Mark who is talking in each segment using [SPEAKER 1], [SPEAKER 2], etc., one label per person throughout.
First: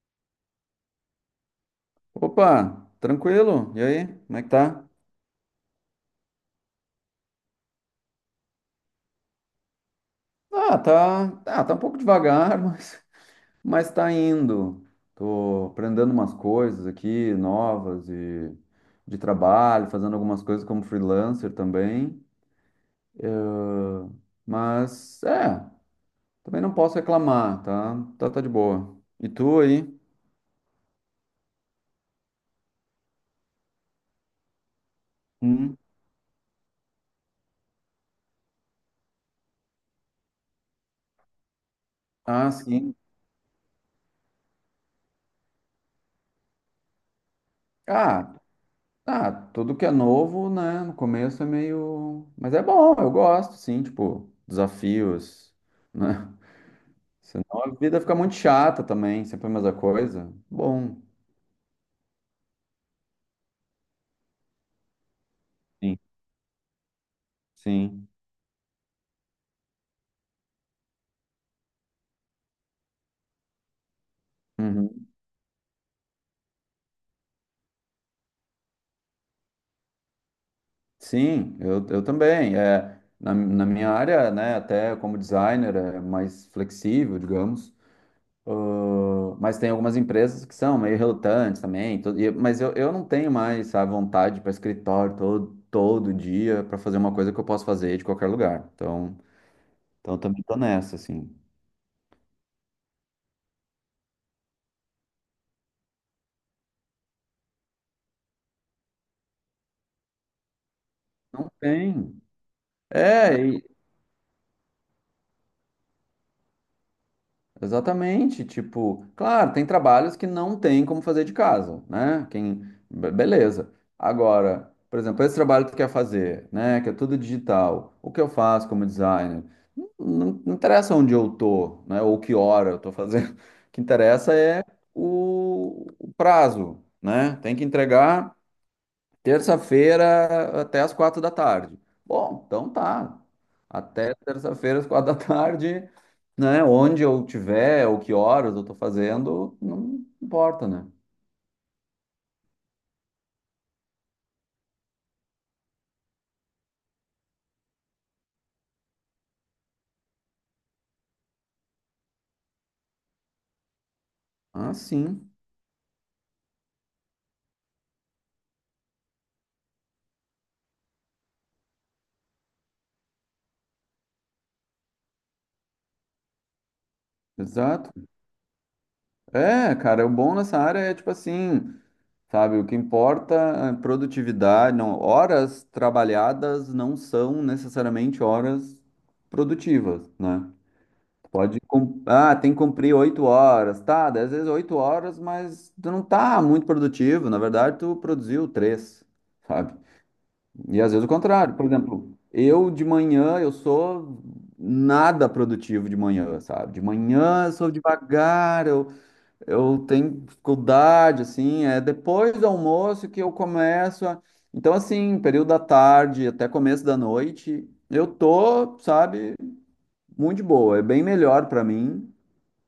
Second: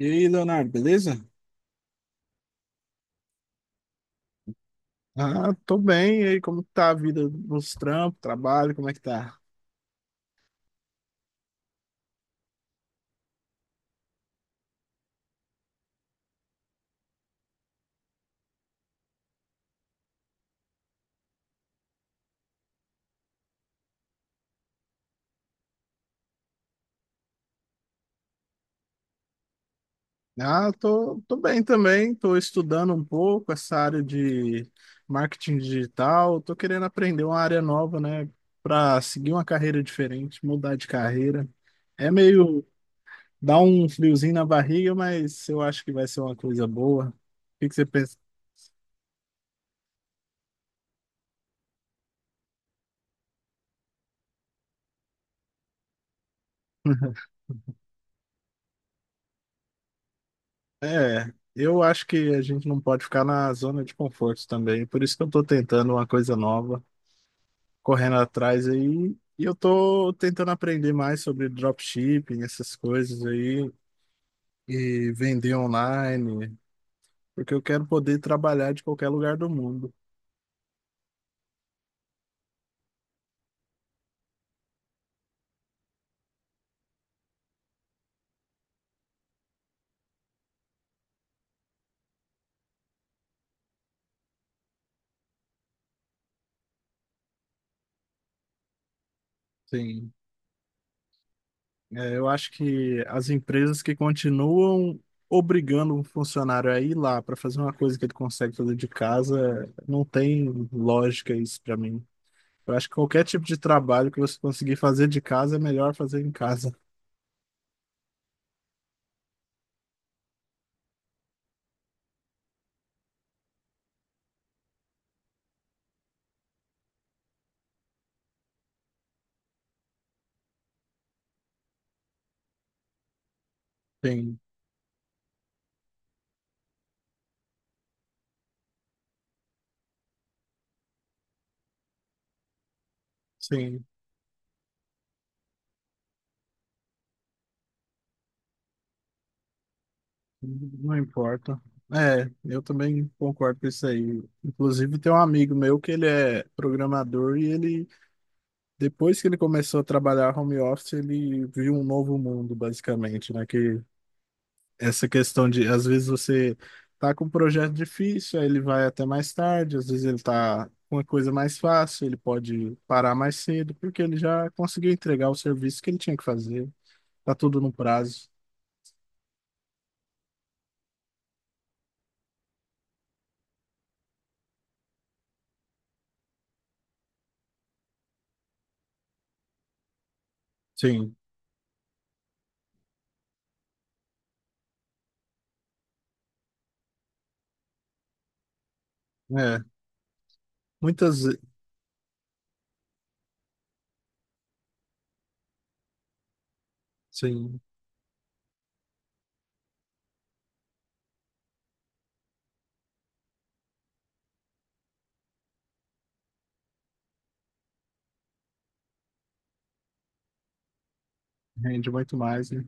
[SPEAKER 1] E aí, Leonardo, beleza?
[SPEAKER 2] Opa, tranquilo? E aí, como é que tá?
[SPEAKER 1] Ah, tô bem. E aí, como que tá a vida nos trampos, trabalho, como é que tá?
[SPEAKER 2] Ah, tá, tá, tá um pouco devagar, mas tá indo. Tô aprendendo umas coisas aqui novas e de trabalho, fazendo algumas coisas como freelancer também, mas é, também não posso reclamar, tá? Tá, tá de boa. E tu aí?
[SPEAKER 1] Ah, tô bem também. Tô estudando um pouco essa área de marketing
[SPEAKER 2] Hum.
[SPEAKER 1] digital. Tô querendo aprender uma área nova, né? Pra seguir uma carreira diferente, mudar de carreira. É
[SPEAKER 2] Ah,
[SPEAKER 1] meio
[SPEAKER 2] sim.
[SPEAKER 1] dá um friozinho na barriga, mas eu acho que vai ser uma coisa boa. O que que você pensa?
[SPEAKER 2] Ah, ah, tudo que é novo, né, no começo é meio, mas é bom, eu gosto, sim, tipo, desafios, né? Senão a vida fica muito chata também, sempre a mesma coisa. Bom,
[SPEAKER 1] É, eu acho que a gente não pode ficar na zona de conforto também. Por isso que eu tô tentando
[SPEAKER 2] sim,
[SPEAKER 1] uma coisa nova,
[SPEAKER 2] sim.
[SPEAKER 1] correndo atrás aí. E eu tô tentando aprender mais sobre dropshipping, essas coisas aí,
[SPEAKER 2] Uhum.
[SPEAKER 1] e vender online, porque eu quero poder trabalhar de qualquer lugar do mundo.
[SPEAKER 2] Sim, eu também. É, na minha área, né, até como designer, é mais flexível, digamos. Ah, mas tem algumas empresas que são meio relutantes também. Mas eu não tenho mais a vontade para escritório todo dia para fazer uma coisa que eu posso fazer de qualquer lugar. Então,
[SPEAKER 1] Sim.
[SPEAKER 2] então também tô nessa, assim.
[SPEAKER 1] É, eu acho que as empresas que continuam obrigando um funcionário a ir lá para fazer uma coisa que ele consegue fazer de casa, não tem lógica
[SPEAKER 2] Não
[SPEAKER 1] isso para mim.
[SPEAKER 2] tem.
[SPEAKER 1] Eu acho que qualquer tipo de
[SPEAKER 2] É,
[SPEAKER 1] trabalho que você conseguir fazer de casa é melhor fazer em casa.
[SPEAKER 2] exatamente, tipo, claro, tem trabalhos que não tem como fazer de casa, né? Quem, beleza. Agora, por exemplo, esse trabalho que tu quer fazer, né? Que é tudo digital. O que eu faço como designer? Não, não interessa onde eu tô, né? Ou que hora eu tô fazendo. O que interessa
[SPEAKER 1] Sim,
[SPEAKER 2] é o prazo, né? Tem que entregar terça-feira até as 4 da tarde. Bom, então tá.
[SPEAKER 1] sim.
[SPEAKER 2] Até terça-feira às 4 da tarde, né? Onde eu tiver, ou que horas eu tô fazendo, não importa, né?
[SPEAKER 1] Não importa. É, eu também concordo com isso aí. Inclusive, tem um amigo meu que ele é programador e ele, depois que ele começou a trabalhar home office, ele viu um novo mundo, basicamente, né? Que
[SPEAKER 2] Ah,
[SPEAKER 1] essa
[SPEAKER 2] sim,
[SPEAKER 1] questão de, às vezes, você tá com um projeto difícil, aí ele vai até mais tarde, às vezes ele tá com uma coisa mais fácil, ele pode parar mais cedo, porque ele já conseguiu entregar o serviço que ele tinha que fazer. Tá tudo no
[SPEAKER 2] exato.
[SPEAKER 1] prazo.
[SPEAKER 2] É, cara, o bom nessa área é tipo assim, sabe? O que importa é produtividade, não, horas trabalhadas não são necessariamente horas produtivas, né?
[SPEAKER 1] Sim,
[SPEAKER 2] Pode, tem que cumprir 8 horas, tá? Daí às vezes 8 horas, mas tu não tá muito produtivo. Na verdade, tu produziu três,
[SPEAKER 1] é.
[SPEAKER 2] sabe? E às vezes o
[SPEAKER 1] Muitas, ve-
[SPEAKER 2] contrário. Por exemplo, eu de manhã, eu sou nada produtivo de manhã, sabe? De manhã eu
[SPEAKER 1] sim.
[SPEAKER 2] sou devagar, eu tenho dificuldade, assim. É depois do almoço que eu começo a... Então, assim, período da tarde até começo da noite, eu tô, sabe, muito de boa. É bem melhor pra
[SPEAKER 1] Rende
[SPEAKER 2] mim
[SPEAKER 1] muito mais, né?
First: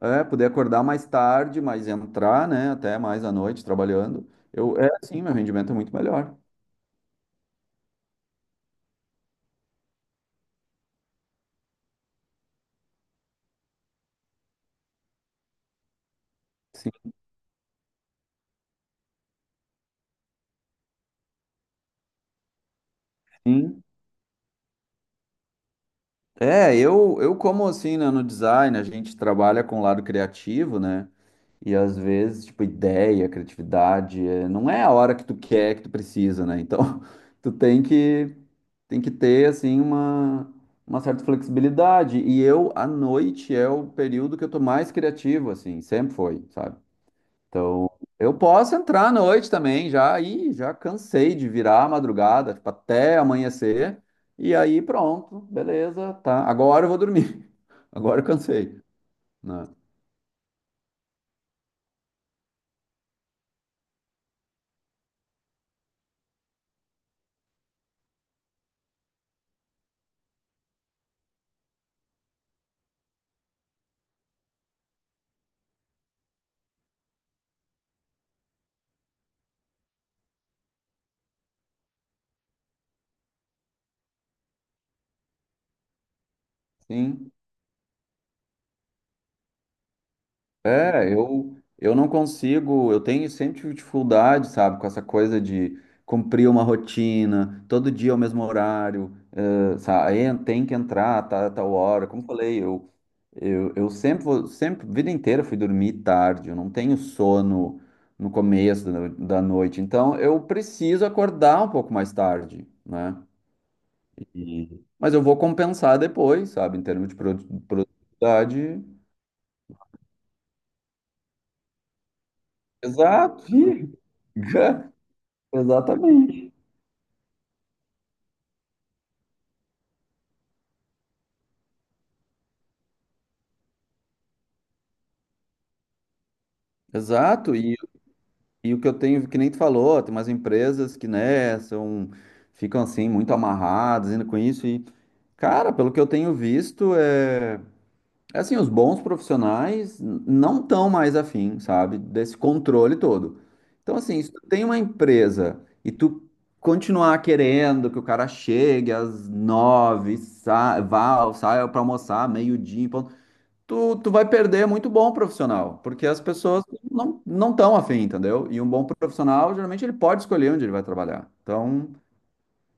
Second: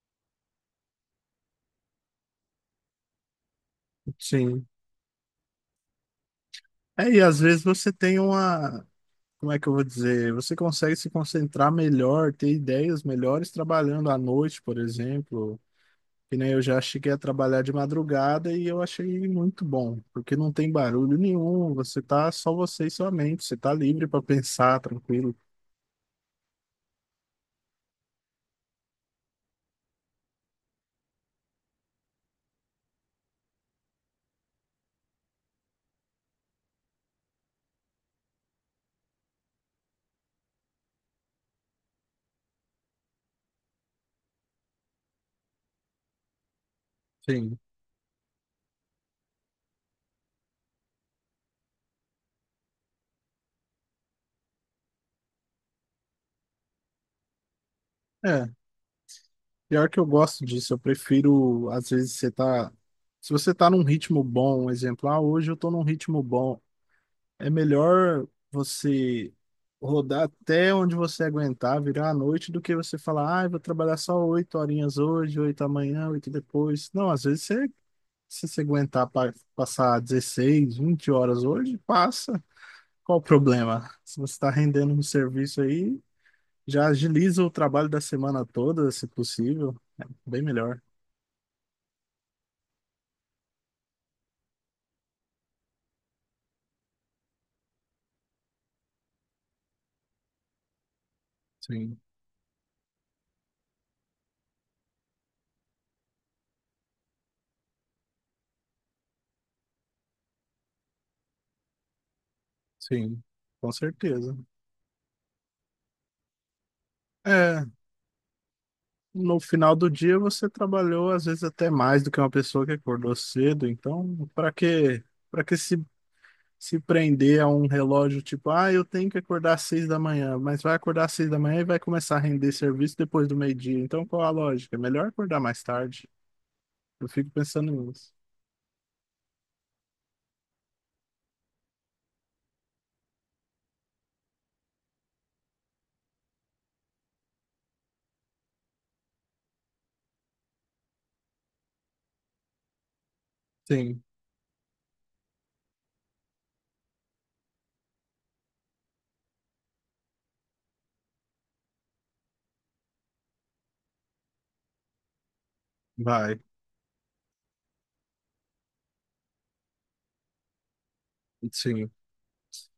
[SPEAKER 2] poder acordar mais tarde, mas entrar, né, até mais à noite trabalhando.
[SPEAKER 1] Sim.
[SPEAKER 2] Eu, sim, meu rendimento é muito melhor.
[SPEAKER 1] É, e às vezes você tem uma. Como é que eu vou dizer? Você consegue se concentrar melhor, ter ideias melhores trabalhando à noite, por exemplo. Que nem eu já
[SPEAKER 2] Sim,
[SPEAKER 1] cheguei a trabalhar de madrugada e eu achei muito bom, porque não tem barulho nenhum, você tá só você e sua mente, você tá
[SPEAKER 2] sim.
[SPEAKER 1] livre para pensar, tranquilo.
[SPEAKER 2] É, eu como assim, né, no design, a gente trabalha com o lado criativo, né? E às vezes, tipo, ideia, criatividade, não é a hora que tu quer, que tu precisa, né? Então, tu tem que ter assim uma certa flexibilidade. E eu à noite é o período que eu tô mais criativo assim, sempre foi, sabe?
[SPEAKER 1] Sim.
[SPEAKER 2] Então, eu posso entrar à noite também, já aí já cansei de virar a madrugada, tipo, até amanhecer, e aí pronto, beleza, tá. Agora eu vou dormir. Agora eu
[SPEAKER 1] É,
[SPEAKER 2] cansei, né?
[SPEAKER 1] pior que eu gosto disso, eu prefiro, às vezes, você tá. Se você tá num ritmo bom, um exemplo, ah, hoje eu tô num ritmo bom. É melhor você rodar até onde você aguentar, virar à noite, do que você falar, ah, eu vou trabalhar só 8 horinhas hoje, oito amanhã, oito depois. Não, às vezes você, se você aguentar passar 16, 20 horas hoje, passa. Qual o problema? Se você está rendendo um serviço aí, já
[SPEAKER 2] Sim.
[SPEAKER 1] agiliza o trabalho da semana toda, se possível. É bem melhor.
[SPEAKER 2] É, eu não consigo, eu tenho sempre tive dificuldade, sabe, com essa coisa de cumprir uma rotina, todo dia ao mesmo horário, sabe? Aí tem que entrar, tá, tal
[SPEAKER 1] Sim,
[SPEAKER 2] hora. Como eu falei, eu sempre, vida inteira fui dormir tarde, eu não tenho sono no começo da noite, então eu preciso acordar um pouco mais tarde, né?
[SPEAKER 1] sim, com certeza.
[SPEAKER 2] Mas eu vou compensar depois, sabe, em termos de produ-
[SPEAKER 1] É,
[SPEAKER 2] produtividade.
[SPEAKER 1] no final do dia você trabalhou às vezes até mais do que uma pessoa que acordou
[SPEAKER 2] Exato,
[SPEAKER 1] cedo,
[SPEAKER 2] ih,
[SPEAKER 1] então para que para que se
[SPEAKER 2] exatamente.
[SPEAKER 1] se prender a um relógio tipo, ah, eu tenho que acordar às 6 da manhã, mas vai acordar às 6 da manhã e vai começar a render serviço depois do meio-dia. Então qual a lógica? É melhor acordar mais tarde. Eu fico
[SPEAKER 2] Exato,
[SPEAKER 1] pensando
[SPEAKER 2] e,
[SPEAKER 1] nisso.
[SPEAKER 2] e o que eu tenho, que nem tu falou, tem umas empresas que, né, são, ficam assim muito amarradas ainda com isso, e, cara, pelo que eu tenho visto, é. Assim, os bons profissionais não estão mais afim, sabe, desse controle todo. Então,
[SPEAKER 1] Sim,
[SPEAKER 2] assim, se tu tem uma empresa e tu continuar querendo que o cara chegue às 9, saia para almoçar meio-dia, em ponto, tu vai perder muito bom profissional, porque as
[SPEAKER 1] vai.
[SPEAKER 2] pessoas não estão afim, entendeu? E um bom profissional, geralmente, ele pode escolher onde ele vai trabalhar. Então,
[SPEAKER 1] Sim.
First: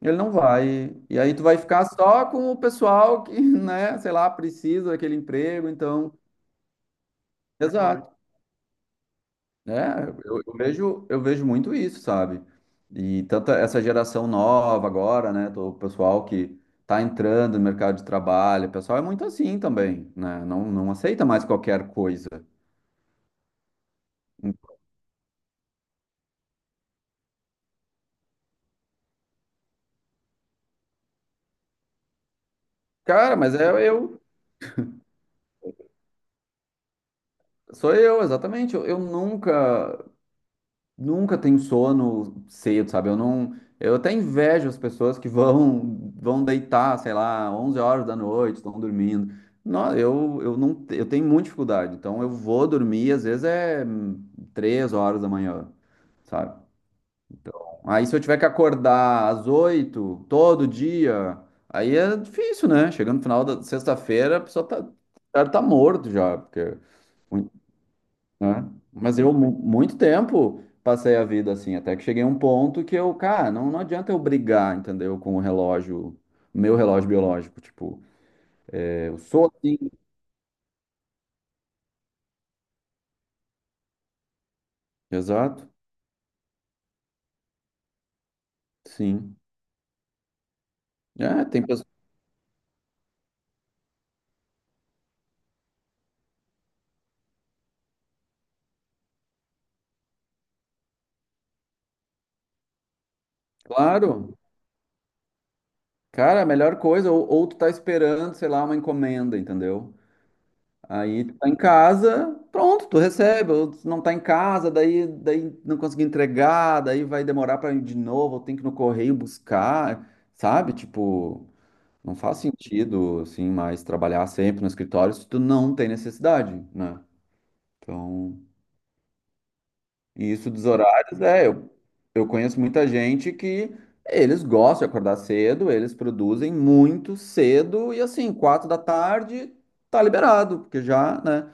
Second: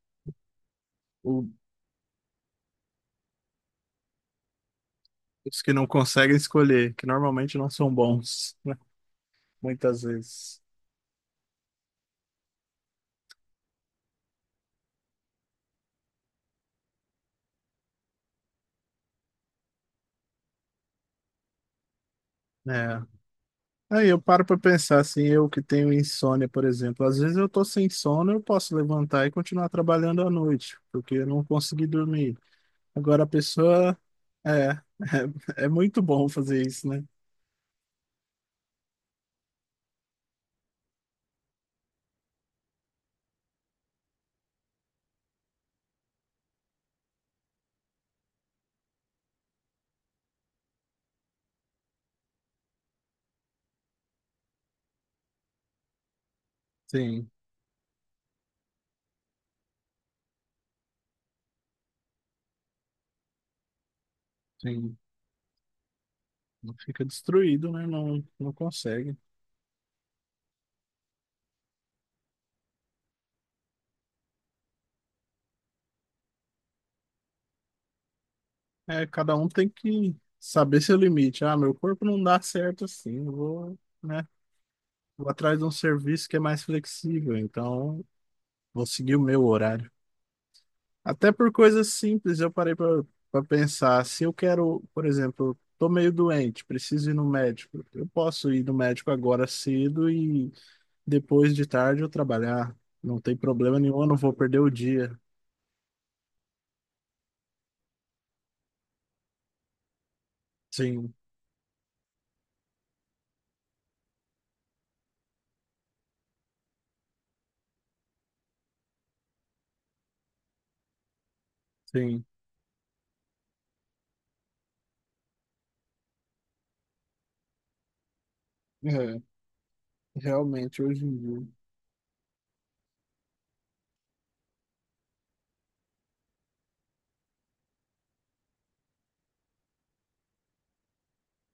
[SPEAKER 2] ele não vai. E aí tu
[SPEAKER 1] O-
[SPEAKER 2] vai ficar só com o pessoal que, né, sei lá, precisa daquele
[SPEAKER 1] os
[SPEAKER 2] emprego,
[SPEAKER 1] que não
[SPEAKER 2] então.
[SPEAKER 1] conseguem escolher, que normalmente não são
[SPEAKER 2] Exato.
[SPEAKER 1] bons, né? Muitas
[SPEAKER 2] né eu, eu
[SPEAKER 1] vezes.
[SPEAKER 2] vejo, eu vejo muito isso, sabe? E tanta essa geração nova agora, né? O pessoal que tá entrando no mercado de trabalho, o pessoal é muito assim também, né? Não, não aceita mais qualquer coisa.
[SPEAKER 1] É. Aí eu paro pra pensar assim, eu que tenho insônia, por exemplo, às vezes eu tô sem sono, eu posso levantar e continuar trabalhando à noite, porque eu não consegui dormir. Agora a
[SPEAKER 2] Cara, mas
[SPEAKER 1] pessoa é, é muito bom fazer isso, né?
[SPEAKER 2] sou eu, exatamente. Eu nunca Nunca tenho sono cedo, sabe? Eu não, eu até invejo as pessoas que vão deitar, sei lá, 11 horas da noite, estão dormindo. Não, eu não, eu tenho muita dificuldade. Então eu vou dormir, às vezes é 3 horas da manhã, sabe?
[SPEAKER 1] Sim,
[SPEAKER 2] Aí se eu tiver que acordar às 8 todo dia, aí é difícil, né? Chegando no final da sexta-feira, a pessoa tá,
[SPEAKER 1] sim.
[SPEAKER 2] tá tá morto já,
[SPEAKER 1] Não,
[SPEAKER 2] porque
[SPEAKER 1] fica destruído, né? Não, não
[SPEAKER 2] né?
[SPEAKER 1] consegue.
[SPEAKER 2] Mas eu, muito tempo, passei a vida assim, até que cheguei a um ponto que eu, cara, não, não adianta eu brigar, entendeu? Com o relógio, meu relógio biológico, tipo,
[SPEAKER 1] É,
[SPEAKER 2] eu
[SPEAKER 1] cada
[SPEAKER 2] sou
[SPEAKER 1] um tem
[SPEAKER 2] assim.
[SPEAKER 1] que saber seu limite. Ah, meu corpo não dá certo assim, eu vou, né? Vou atrás de
[SPEAKER 2] Exato,
[SPEAKER 1] um serviço que é mais flexível, então vou seguir o
[SPEAKER 2] sim.
[SPEAKER 1] meu horário. Até
[SPEAKER 2] É,
[SPEAKER 1] por
[SPEAKER 2] tem
[SPEAKER 1] coisas
[SPEAKER 2] pessoas,
[SPEAKER 1] simples, eu parei para pensar. Se eu quero, por exemplo, estou meio doente, preciso ir no médico. Eu posso ir no médico agora cedo e depois de tarde eu trabalhar. Não tem problema nenhum, eu não vou
[SPEAKER 2] claro,
[SPEAKER 1] perder o dia.
[SPEAKER 2] cara, a melhor coisa, ou, tu tá esperando, sei lá, uma encomenda, entendeu?
[SPEAKER 1] Sim,
[SPEAKER 2] Aí tu tá em casa, pronto, tu recebe, ou tu não tá em casa, daí não consegui entregar, daí vai demorar pra ir de novo, ou tem que ir no correio buscar, sabe? Tipo. Não
[SPEAKER 1] sim.
[SPEAKER 2] faz sentido, assim, mais trabalhar sempre no escritório se tu não tem necessidade, né? Então,
[SPEAKER 1] É,
[SPEAKER 2] e isso dos
[SPEAKER 1] realmente, hoje em
[SPEAKER 2] horários, é,
[SPEAKER 1] dia.
[SPEAKER 2] eu, eu conheço muita gente que eles gostam de acordar cedo, eles produzem muito cedo e assim, 4 da tarde tá liberado, porque já, né?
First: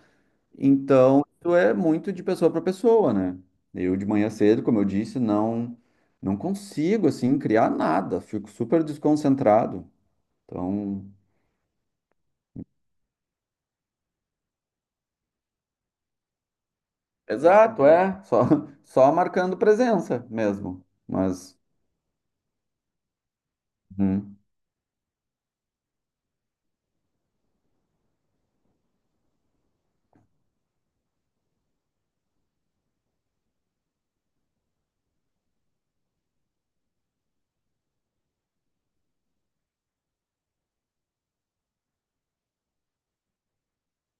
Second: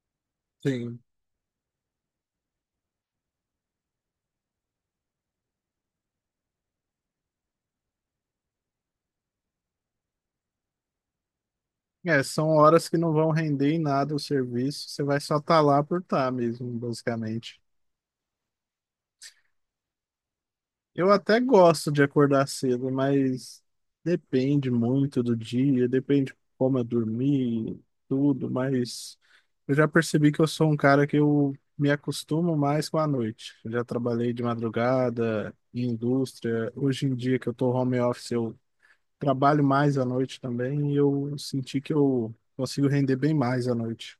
[SPEAKER 1] Sim.
[SPEAKER 2] Então, isso é muito de pessoa para pessoa, né? Eu de manhã cedo, como eu disse, não consigo assim criar nada, fico super desconcentrado. Então.
[SPEAKER 1] É, são horas que não vão render em nada o serviço. Você vai só estar lá por estar mesmo, basicamente.
[SPEAKER 2] Exato, é. Só, só marcando presença mesmo.
[SPEAKER 1] Eu até
[SPEAKER 2] Mas.
[SPEAKER 1] gosto de acordar cedo, mas
[SPEAKER 2] Uhum.
[SPEAKER 1] depende muito do dia, depende como eu dormi, tudo, mas eu já percebi que eu sou um cara que eu me acostumo mais com a noite. Eu já trabalhei de madrugada, em indústria. Hoje em dia que eu tô home office, eu trabalho mais à noite também e eu senti que eu consigo render bem mais à noite.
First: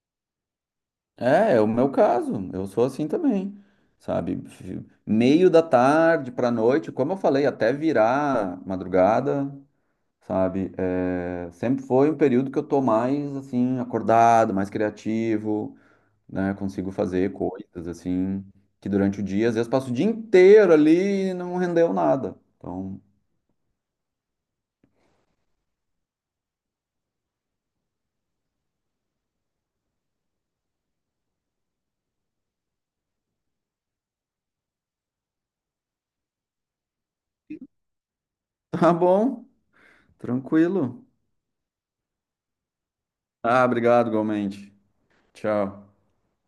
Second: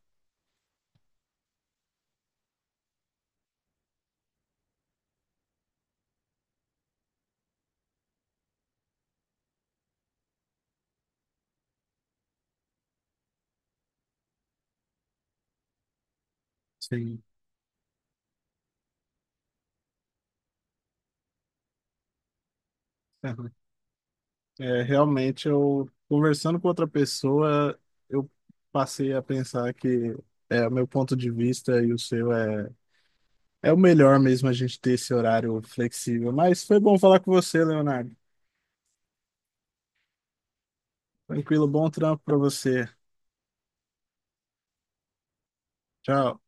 [SPEAKER 2] É, o meu caso. Eu sou assim também, sabe? Meio da tarde pra noite, como eu falei, até virar madrugada, sabe? É, sempre foi um período que eu tô mais assim acordado, mais criativo, né? Consigo
[SPEAKER 1] Sim.
[SPEAKER 2] fazer coisas assim que durante o dia, às vezes passo o dia inteiro ali e não rendeu nada. Então,
[SPEAKER 1] É, realmente, eu conversando com outra pessoa, eu passei a pensar que é, o meu ponto de vista e o seu é, é o melhor mesmo a gente ter esse horário flexível. Mas foi bom falar com você, Leonardo.
[SPEAKER 2] tá bom, tranquilo.
[SPEAKER 1] Tranquilo, bom trampo para você.
[SPEAKER 2] Ah, obrigado, igualmente. Tchau.
[SPEAKER 1] Tchau.